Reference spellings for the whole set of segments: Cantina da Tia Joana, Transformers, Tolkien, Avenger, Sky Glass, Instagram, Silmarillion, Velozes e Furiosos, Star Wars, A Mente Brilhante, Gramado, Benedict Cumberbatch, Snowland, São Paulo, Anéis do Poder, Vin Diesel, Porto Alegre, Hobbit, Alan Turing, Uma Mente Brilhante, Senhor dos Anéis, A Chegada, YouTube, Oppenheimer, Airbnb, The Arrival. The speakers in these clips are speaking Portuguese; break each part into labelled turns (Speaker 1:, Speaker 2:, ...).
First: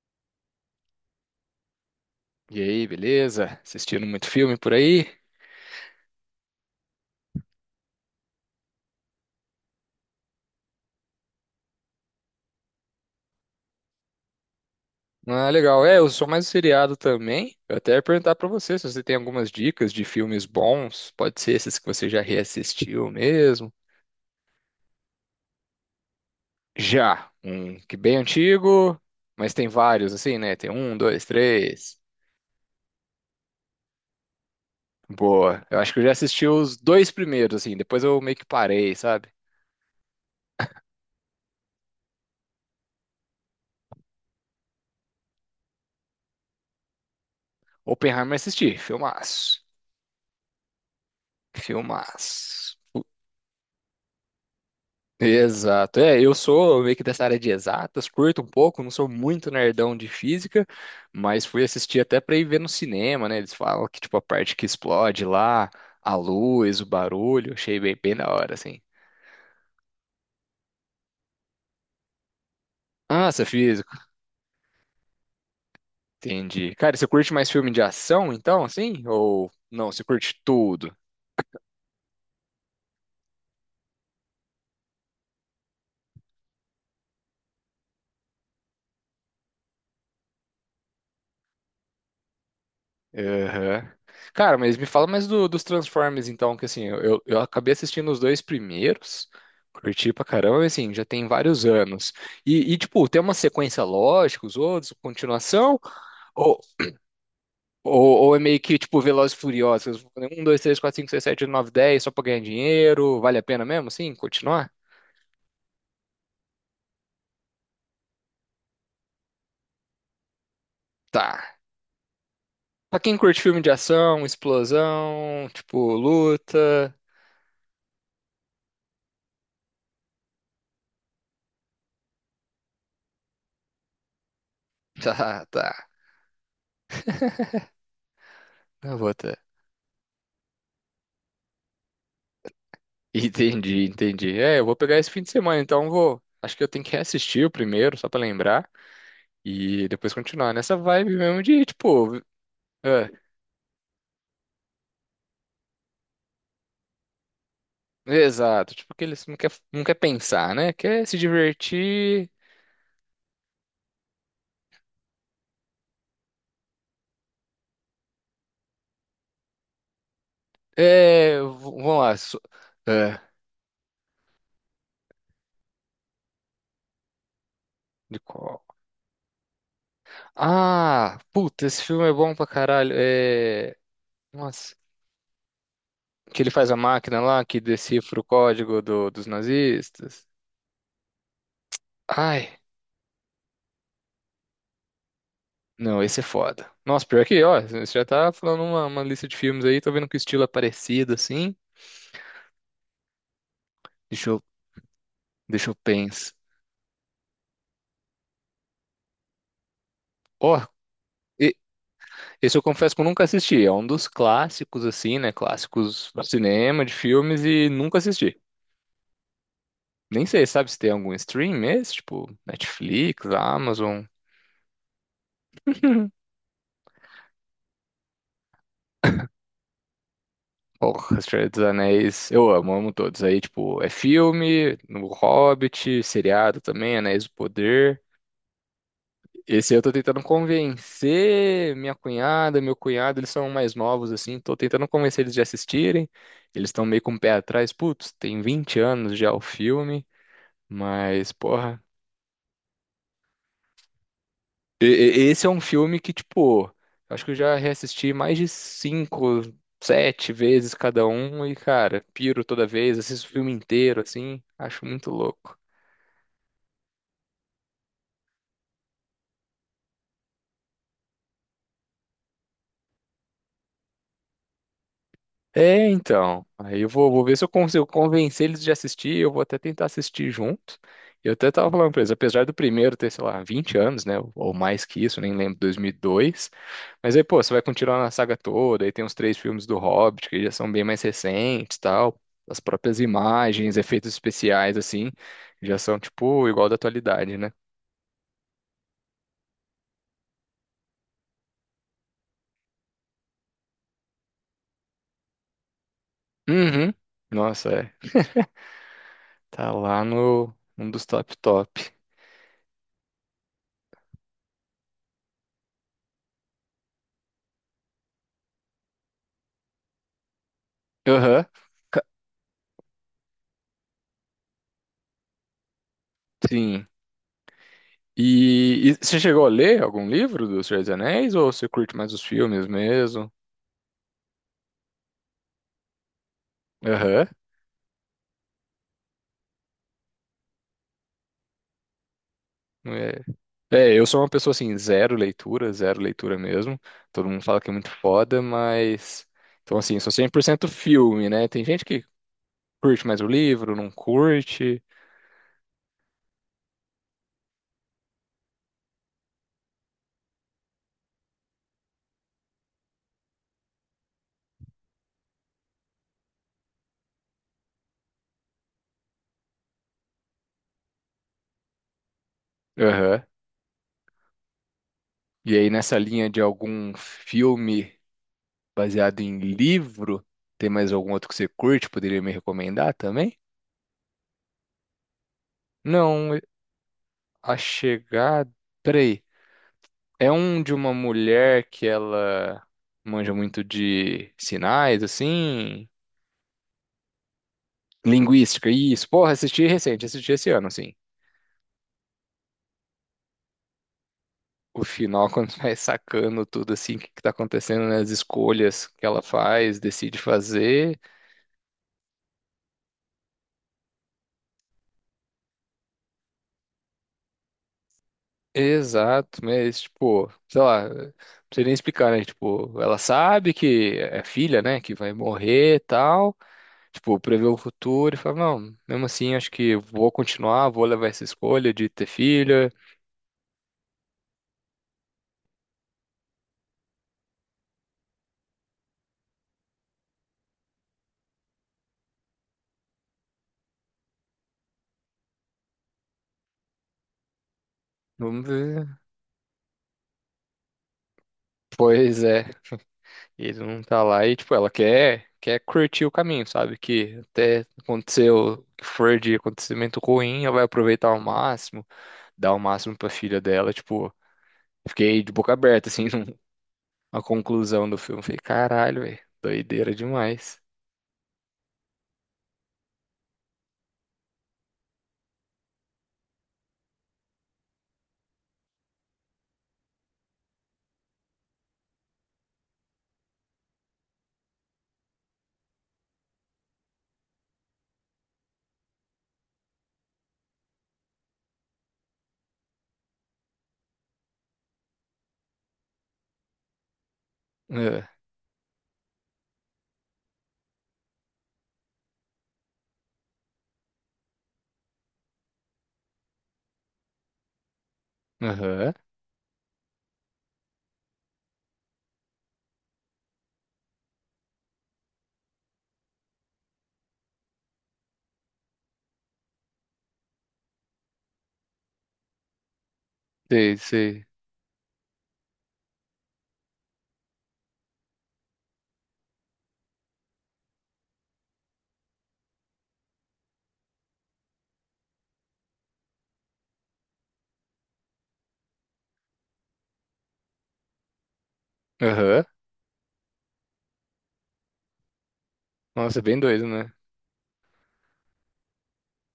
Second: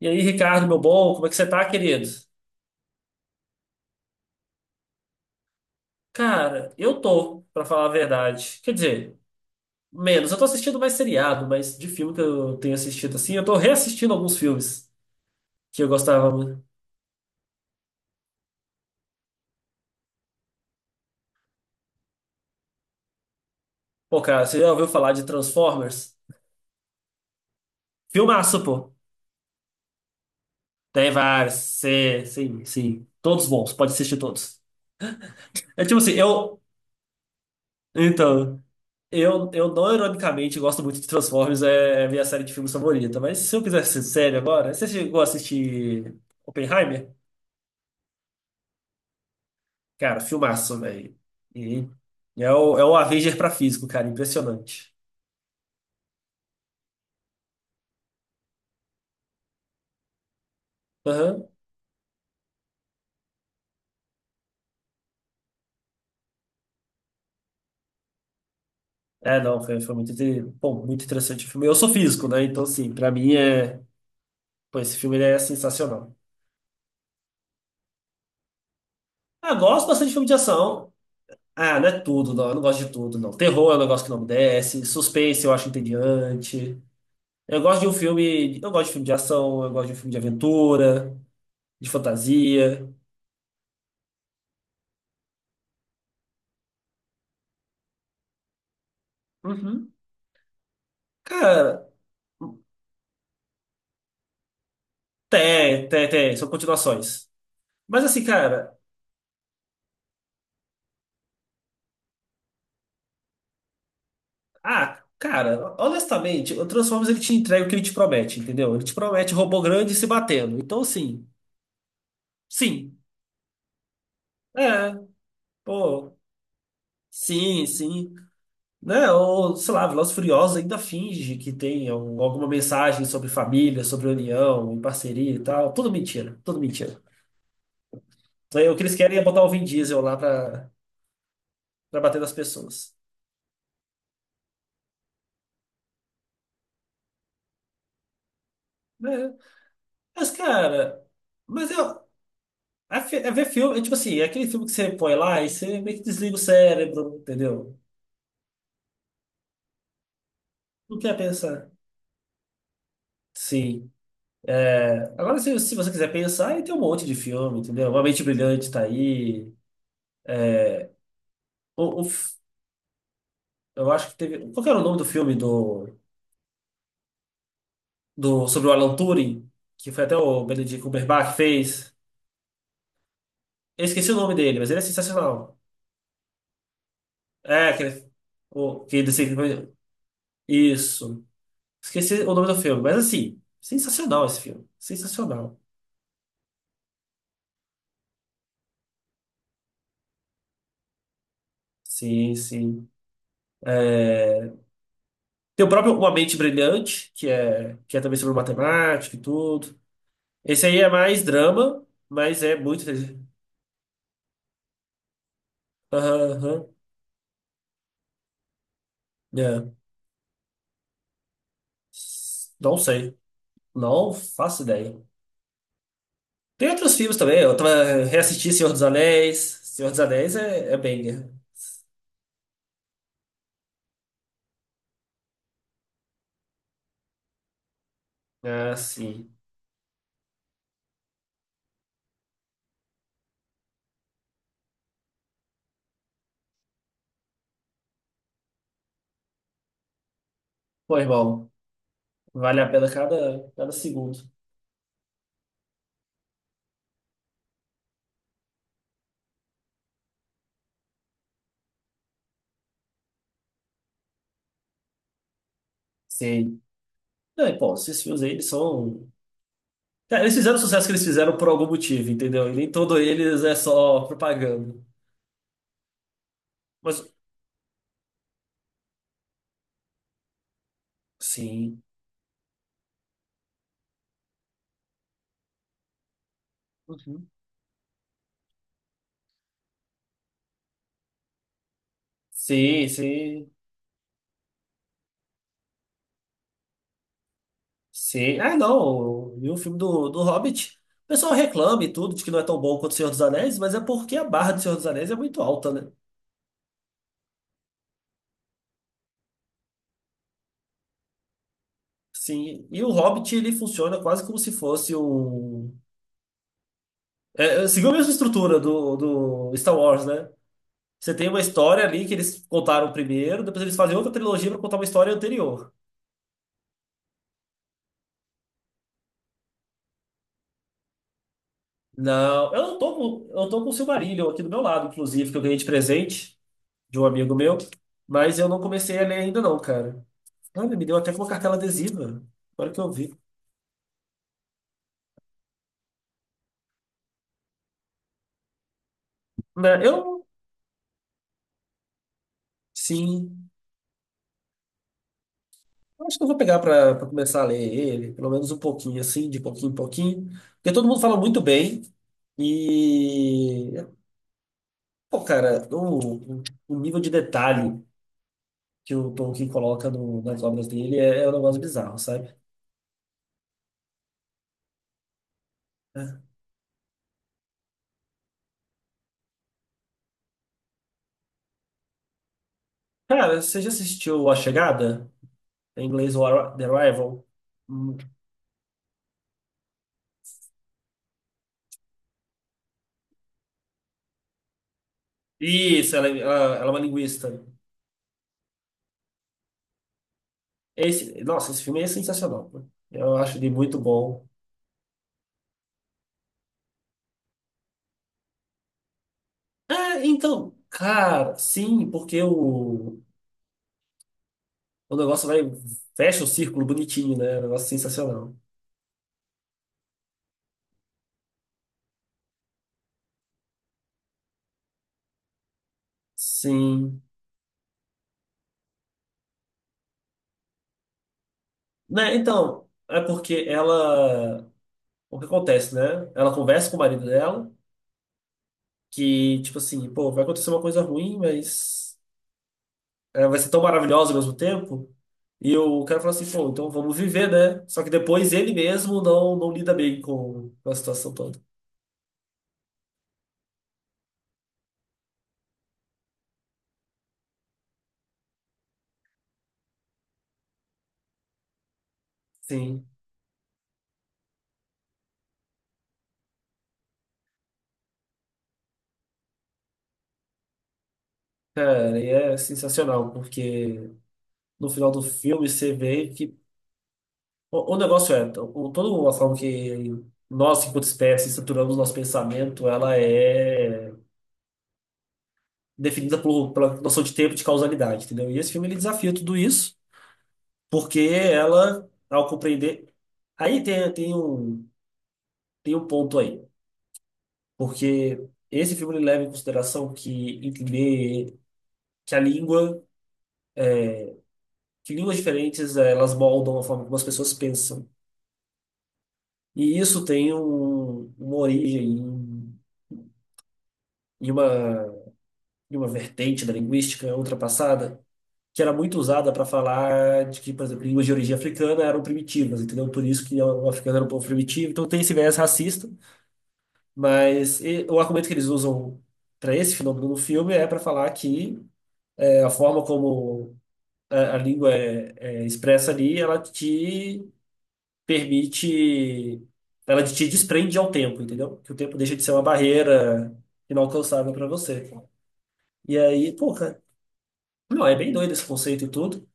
Speaker 1: E aí, Ricardo, meu bom, como é que você tá, querido?
Speaker 2: E aí, beleza? Assistindo muito filme por aí?
Speaker 1: Cara, eu tô, pra falar a verdade. Quer dizer, menos. Eu tô assistindo mais seriado, mas de filme que eu tenho assistido assim, eu tô reassistindo alguns filmes
Speaker 2: Ah,
Speaker 1: que
Speaker 2: legal.
Speaker 1: eu
Speaker 2: É, eu sou
Speaker 1: gostava
Speaker 2: mais
Speaker 1: muito.
Speaker 2: seriado também. Eu até ia perguntar pra você se você tem algumas dicas de filmes bons. Pode ser esses que você já reassistiu mesmo.
Speaker 1: Pô, cara, você já ouviu falar de Transformers?
Speaker 2: Já, um que bem
Speaker 1: Filmaço, pô.
Speaker 2: antigo, mas tem vários assim, né? Tem um,
Speaker 1: Tem
Speaker 2: dois,
Speaker 1: vários.
Speaker 2: três.
Speaker 1: Sim, sim. Todos bons, pode assistir todos.
Speaker 2: Boa. Eu
Speaker 1: É
Speaker 2: acho
Speaker 1: tipo
Speaker 2: que eu
Speaker 1: assim,
Speaker 2: já assisti
Speaker 1: eu.
Speaker 2: os dois primeiros, assim. Depois eu meio que
Speaker 1: Então,
Speaker 2: parei, sabe?
Speaker 1: eu não ironicamente gosto muito de Transformers, é a minha série de filmes favorita, mas se eu quiser ser sério agora, você chegou a assistir. Oppenheimer?
Speaker 2: Oppenheimer assisti. Filmaço.
Speaker 1: Cara, filmaço, velho. E é o,
Speaker 2: Filmaço.
Speaker 1: é o Avenger pra físico, cara. Impressionante.
Speaker 2: Exato. É, eu sou meio que dessa área de exatas, curto um pouco, não sou muito nerdão de física, mas
Speaker 1: Aham.
Speaker 2: fui assistir até para ir ver no cinema, né? Eles falam que, tipo, a parte que explode lá, a luz, o barulho, achei bem, bem da hora, assim.
Speaker 1: É, não, foi muito, bom, muito interessante o filme. Eu sou físico, né? Então, assim, pra
Speaker 2: Ah,
Speaker 1: mim
Speaker 2: você é
Speaker 1: é.
Speaker 2: físico,
Speaker 1: Pô, esse filme ele é sensacional.
Speaker 2: entendi. Cara, você curte mais filme de ação, então, assim? Ou
Speaker 1: Ah, gosto
Speaker 2: não, você
Speaker 1: bastante de filme de
Speaker 2: curte
Speaker 1: ação.
Speaker 2: tudo?
Speaker 1: Ah, não é tudo, não. Eu não gosto de tudo, não. Terror é um negócio que não me desce. Suspense eu acho entediante. Eu gosto de um filme. Eu gosto de filme de ação, eu gosto de um filme de aventura, de fantasia.
Speaker 2: Aham. Cara, mas me fala mais dos Transformers, então, que assim, eu acabei assistindo os dois primeiros,
Speaker 1: Uhum.
Speaker 2: curti pra caramba, mas, assim, já tem vários
Speaker 1: Cara,
Speaker 2: anos. E, tipo, tem uma sequência lógica, os outros, continuação,
Speaker 1: tem, tem, tem. São
Speaker 2: ou,
Speaker 1: continuações. Mas assim,
Speaker 2: é meio
Speaker 1: cara.
Speaker 2: que, tipo, Velozes e Furiosos, um, dois, três, quatro, cinco, seis, sete, nove, dez, só pra ganhar dinheiro, vale a pena mesmo, assim, continuar?
Speaker 1: Ah, cara, honestamente, o Transformers ele te entrega o que ele te promete, entendeu? Ele te promete robô grande se batendo. Então, assim,
Speaker 2: Tá.
Speaker 1: sim,
Speaker 2: Pra quem curte filme de ação,
Speaker 1: é,
Speaker 2: explosão, tipo,
Speaker 1: pô,
Speaker 2: luta,
Speaker 1: sim, sim. Né? Ou, sei lá, Velozes e Furiosos ainda finge que tem alguma mensagem sobre família, sobre união, e parceria e
Speaker 2: tá,
Speaker 1: tal.
Speaker 2: tá,
Speaker 1: Tudo mentira, tudo mentira. Então, o que eles
Speaker 2: eu vou.
Speaker 1: querem é botar o Vin Diesel lá pra, pra bater nas pessoas.
Speaker 2: Entendi, entendi. É, eu vou pegar esse fim de semana, então eu vou. Acho que eu tenho que reassistir o primeiro, só pra lembrar,
Speaker 1: Né?
Speaker 2: e depois
Speaker 1: Mas,
Speaker 2: continuar nessa
Speaker 1: cara,
Speaker 2: vibe mesmo de,
Speaker 1: mas eu.
Speaker 2: tipo,
Speaker 1: É,
Speaker 2: é,
Speaker 1: é ver filme, é tipo assim, é aquele filme que você põe lá e você meio que desliga o cérebro, entendeu?
Speaker 2: exato, tipo, que eles não quer, não quer pensar, né?
Speaker 1: Não
Speaker 2: Quer
Speaker 1: quer
Speaker 2: se
Speaker 1: pensar.
Speaker 2: divertir.
Speaker 1: Sim. Agora, se você quiser pensar, aí tem um monte de filme, entendeu? Uma Mente Brilhante tá aí.
Speaker 2: É, vamos
Speaker 1: O, o
Speaker 2: lá.
Speaker 1: f-
Speaker 2: É,
Speaker 1: eu acho que teve. Qual que era o nome do filme
Speaker 2: de qual?
Speaker 1: sobre o Alan Turing? Que foi até o Benedict
Speaker 2: Ah,
Speaker 1: Cumberbatch que
Speaker 2: puta, esse
Speaker 1: fez.
Speaker 2: filme é bom pra caralho. É,
Speaker 1: Eu esqueci o nome dele, mas
Speaker 2: nossa,
Speaker 1: ele é sensacional.
Speaker 2: que ele faz a máquina lá que
Speaker 1: É, aquele.
Speaker 2: decifra o código
Speaker 1: O, que
Speaker 2: do-
Speaker 1: ele, se-
Speaker 2: dos nazistas.
Speaker 1: isso. Esqueci o nome do
Speaker 2: Ai.
Speaker 1: filme, mas assim, sensacional esse filme. Sensacional.
Speaker 2: Não, esse é foda. Nossa, pior que, ó, você já tá falando uma lista de filmes aí, tô vendo que o estilo é parecido, assim.
Speaker 1: Sim, sim.
Speaker 2: Deixa eu,
Speaker 1: É, tem o
Speaker 2: deixa eu
Speaker 1: próprio Uma
Speaker 2: pensar.
Speaker 1: Mente Brilhante, que é também sobre matemática e tudo.
Speaker 2: Ó,
Speaker 1: Esse aí é mais
Speaker 2: e-
Speaker 1: drama, mas é
Speaker 2: esse eu
Speaker 1: muito.
Speaker 2: confesso que eu nunca assisti. É um dos clássicos, assim, né? Clássicos do
Speaker 1: Aham, aham.
Speaker 2: cinema, de filmes, e nunca assisti.
Speaker 1: É.
Speaker 2: Nem sei, sabe se tem algum stream esse? Tipo,
Speaker 1: Não sei.
Speaker 2: Netflix, Amazon.
Speaker 1: Não faço ideia. Tem outros filmes também. Eu tava reassisti Senhor dos Anéis. Senhor dos Anéis é, é
Speaker 2: Porra,
Speaker 1: banger.
Speaker 2: Senhor dos Anéis. Eu amo, amo todos. Aí, tipo, é filme, no Hobbit, seriado também, Anéis do Poder.
Speaker 1: Ah, sim.
Speaker 2: Esse eu tô tentando convencer minha cunhada, meu cunhado, eles são mais novos assim, tô tentando convencer eles de assistirem. Eles estão meio com o pé atrás. Putz, tem 20 anos já o filme,
Speaker 1: Pô,
Speaker 2: mas
Speaker 1: irmão,
Speaker 2: porra,
Speaker 1: vale a pena cada segundo.
Speaker 2: esse é um filme que tipo, acho que eu já reassisti mais de cinco, sete vezes cada um e cara, piro toda vez, assisto o filme inteiro assim, acho muito louco.
Speaker 1: Sim. Não, e, pô, esses filmes aí, eles são. Cara, eles fizeram o sucesso que eles fizeram por algum motivo, entendeu? E nem todo eles é só propaganda.
Speaker 2: É, então. Aí eu
Speaker 1: Mas,
Speaker 2: vou ver se eu consigo convencer eles de assistir. Eu vou até tentar assistir junto. Eu até tava
Speaker 1: sim.
Speaker 2: falando pra eles, apesar do primeiro ter, sei lá, 20 anos, né? Ou mais que isso, nem lembro, 2002. Mas aí,
Speaker 1: Uhum.
Speaker 2: pô, você vai continuar na saga toda. Aí tem os três filmes do Hobbit, que já são bem mais recentes, tal. As
Speaker 1: Sim,
Speaker 2: próprias
Speaker 1: sim.
Speaker 2: imagens, efeitos especiais, assim, já são, tipo, igual da atualidade, né?
Speaker 1: Sim. Ah, não. E o filme do, do Hobbit. O pessoal reclama e tudo, de que não é tão bom quanto o Senhor dos Anéis, mas é porque a barra do Senhor dos Anéis é muito alta, né?
Speaker 2: Uhum. Nossa, é. Tá lá no um dos top top.
Speaker 1: Sim. E o Hobbit, ele funciona quase como se fosse um. É, é, seguiu a mesma estrutura do, do Star Wars, né? Você tem uma
Speaker 2: Aham.
Speaker 1: história ali que eles contaram primeiro, depois eles fazem outra trilogia pra contar uma história anterior.
Speaker 2: Sim. E, você chegou a ler algum livro dos Senhor dos Anéis ou você curte mais os
Speaker 1: Não, eu
Speaker 2: filmes
Speaker 1: não tô com,
Speaker 2: mesmo?
Speaker 1: eu tô com o Silmarillion aqui do meu lado, inclusive, que eu ganhei de presente de um
Speaker 2: Aham.
Speaker 1: amigo meu, mas eu não comecei a ler ainda não, cara. Olha, me deu até com uma cartela adesiva. Agora que eu vi.
Speaker 2: É. É, eu sou uma pessoa assim, zero leitura mesmo. Todo mundo fala que é muito foda, mas. Então,
Speaker 1: Né,
Speaker 2: assim, sou
Speaker 1: eu,
Speaker 2: 100% filme, né? Tem gente que curte mais o
Speaker 1: sim.
Speaker 2: livro, não curte.
Speaker 1: Eu acho que eu vou pegar para começar a ler ele, pelo menos um pouquinho, assim, de pouquinho em pouquinho. Porque todo mundo fala muito bem. E, pô, cara, o nível de detalhe que o Tolkien coloca nas obras dele é, é um negócio bizarro, sabe?
Speaker 2: Aham. E aí, nessa
Speaker 1: É.
Speaker 2: linha de algum filme baseado em livro, tem mais algum outro que você curte? Poderia me recomendar também?
Speaker 1: Cara, você já assistiu A Chegada? Em inglês, o
Speaker 2: Não,
Speaker 1: The Arrival?
Speaker 2: A
Speaker 1: Hum.
Speaker 2: Chegada. Peraí. É um de uma mulher que ela manja muito de sinais, assim.
Speaker 1: Isso, ela é uma linguista.
Speaker 2: Linguística, isso. Porra, assisti recente, assisti esse ano, assim.
Speaker 1: Esse, nossa, esse filme é sensacional, pô. Eu acho ele muito bom.
Speaker 2: O final, quando vai sacando tudo, assim, o que que tá acontecendo, né? As escolhas que ela faz,
Speaker 1: Ah,
Speaker 2: decide
Speaker 1: então,
Speaker 2: fazer.
Speaker 1: cara, sim, porque o negócio vai, fecha o círculo bonitinho, né? É um negócio sensacional.
Speaker 2: Exato, mas, tipo, sei lá, não sei nem explicar, né? Tipo, ela sabe que é filha, né? Que vai morrer e tal.
Speaker 1: Sim.
Speaker 2: Tipo, prevê o futuro e fala, não, mesmo assim, acho que vou continuar, vou levar essa escolha de ter
Speaker 1: Né, então,
Speaker 2: filha.
Speaker 1: é porque ela. O que acontece, né? Ela conversa com o marido dela, que, tipo assim, pô, vai acontecer uma coisa ruim, mas é, vai ser tão maravilhosa ao mesmo tempo. E o cara fala assim, pô, então vamos viver, né? Só que depois
Speaker 2: Vamos
Speaker 1: ele
Speaker 2: ver.
Speaker 1: mesmo não lida bem com a situação toda.
Speaker 2: Pois é, ele não tá lá e, tipo, ela quer curtir o caminho, sabe? Que até aconteceu, o que for de acontecimento ruim, ela vai aproveitar ao máximo, dar o
Speaker 1: Sim.
Speaker 2: máximo pra filha dela, tipo, fiquei de boca aberta, assim, a conclusão do filme. Falei, caralho, velho, doideira demais.
Speaker 1: Cara, e é sensacional, porque no final do filme você vê que. O negócio é, então, o, toda a forma que nós, enquanto espécie, estruturamos nosso pensamento, ela é definida por, pela noção de tempo e de causalidade, entendeu? E esse filme ele desafia tudo isso, porque ela, ao compreender. Aí tem, tem um ponto aí,
Speaker 2: É,
Speaker 1: porque esse filme ele leva em consideração que entender que a língua, que línguas diferentes, elas moldam a forma como as pessoas pensam.
Speaker 2: aham,
Speaker 1: E isso tem uma origem em, em uma, em uma vertente da linguística ultrapassada, que era muito usada para falar de que, por exemplo, línguas de origem africana eram primitivas, entendeu? Por isso que o
Speaker 2: sei,
Speaker 1: africano era um povo
Speaker 2: sei.
Speaker 1: primitivo. Então tem esse viés racista, mas o argumento que eles usam para esse fenômeno no filme é para falar que é, a forma como a língua é, é expressa ali, ela te permite, ela te desprende ao tempo, entendeu? Que o tempo deixa de ser uma
Speaker 2: Aham,
Speaker 1: barreira inalcançável para você. E
Speaker 2: nossa,
Speaker 1: aí,
Speaker 2: bem
Speaker 1: pô,
Speaker 2: doido,
Speaker 1: cara,
Speaker 2: né?
Speaker 1: não, é bem doido esse conceito e tudo.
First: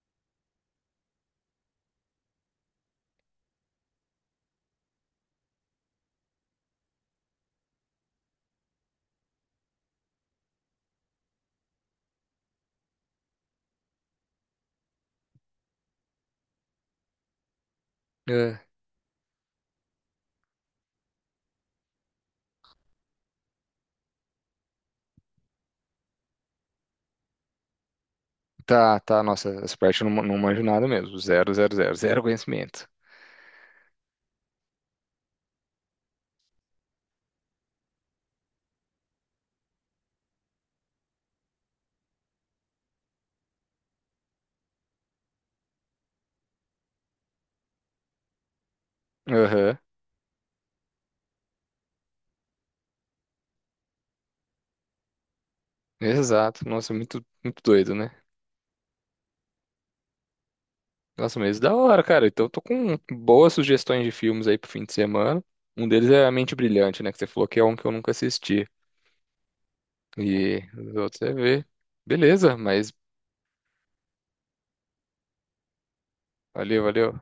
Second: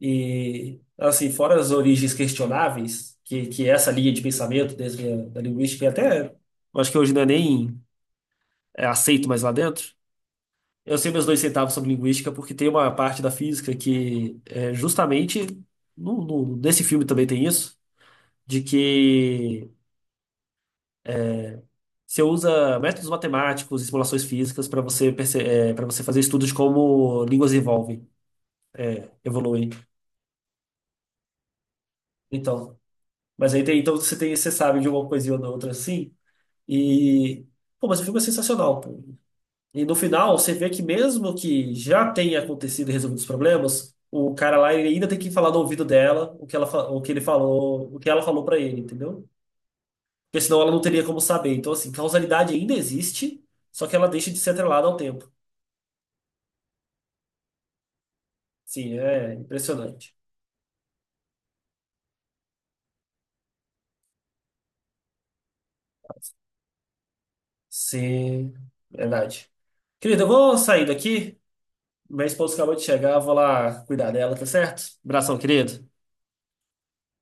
Speaker 1: E, assim, fora as origens questionáveis, que é essa linha de pensamento desde a, da linguística, e até, eu acho que hoje não é nem é aceito mais lá dentro. Eu sei meus dois centavos sobre linguística porque tem uma parte da física que é justamente, nesse filme também tem isso,
Speaker 2: É,
Speaker 1: de que você usa métodos matemáticos e simulações físicas para você fazer estudos de como línguas evolvem,
Speaker 2: tá, tá, nossa,
Speaker 1: evoluem.
Speaker 2: essa parte eu não, não manjo nada mesmo, zero, zero, zero, zero
Speaker 1: Então,
Speaker 2: conhecimento.
Speaker 1: mas aí tem, então você tem, você sabe de uma coisinha ou da outra assim, e pô, mas o filme é sensacional, pô. E no final você vê que mesmo que já tenha acontecido e resolvido os problemas, o cara lá ele ainda tem que falar no ouvido dela o que ela, o que ele falou, o que ela falou para ele, entendeu?
Speaker 2: Aham.
Speaker 1: Porque senão ela não teria como saber. Então, assim, causalidade ainda existe, só que ela deixa de ser atrelada ao tempo.
Speaker 2: Exato. Nossa, muito, muito doido, né?
Speaker 1: Sim, é impressionante.
Speaker 2: Nossa, mas da hora, cara. Então eu tô com boas sugestões de filmes aí pro fim de semana. Um deles é A Mente Brilhante, né? Que você falou que é um que eu nunca
Speaker 1: Sim,
Speaker 2: assisti.
Speaker 1: verdade. Querido, eu vou
Speaker 2: E
Speaker 1: sair
Speaker 2: os outros você
Speaker 1: daqui.
Speaker 2: vê.
Speaker 1: Minha esposa
Speaker 2: Beleza,
Speaker 1: acabou de
Speaker 2: mas
Speaker 1: chegar, eu vou lá cuidar dela, tá certo? Abração, querido.
Speaker 2: valeu, valeu.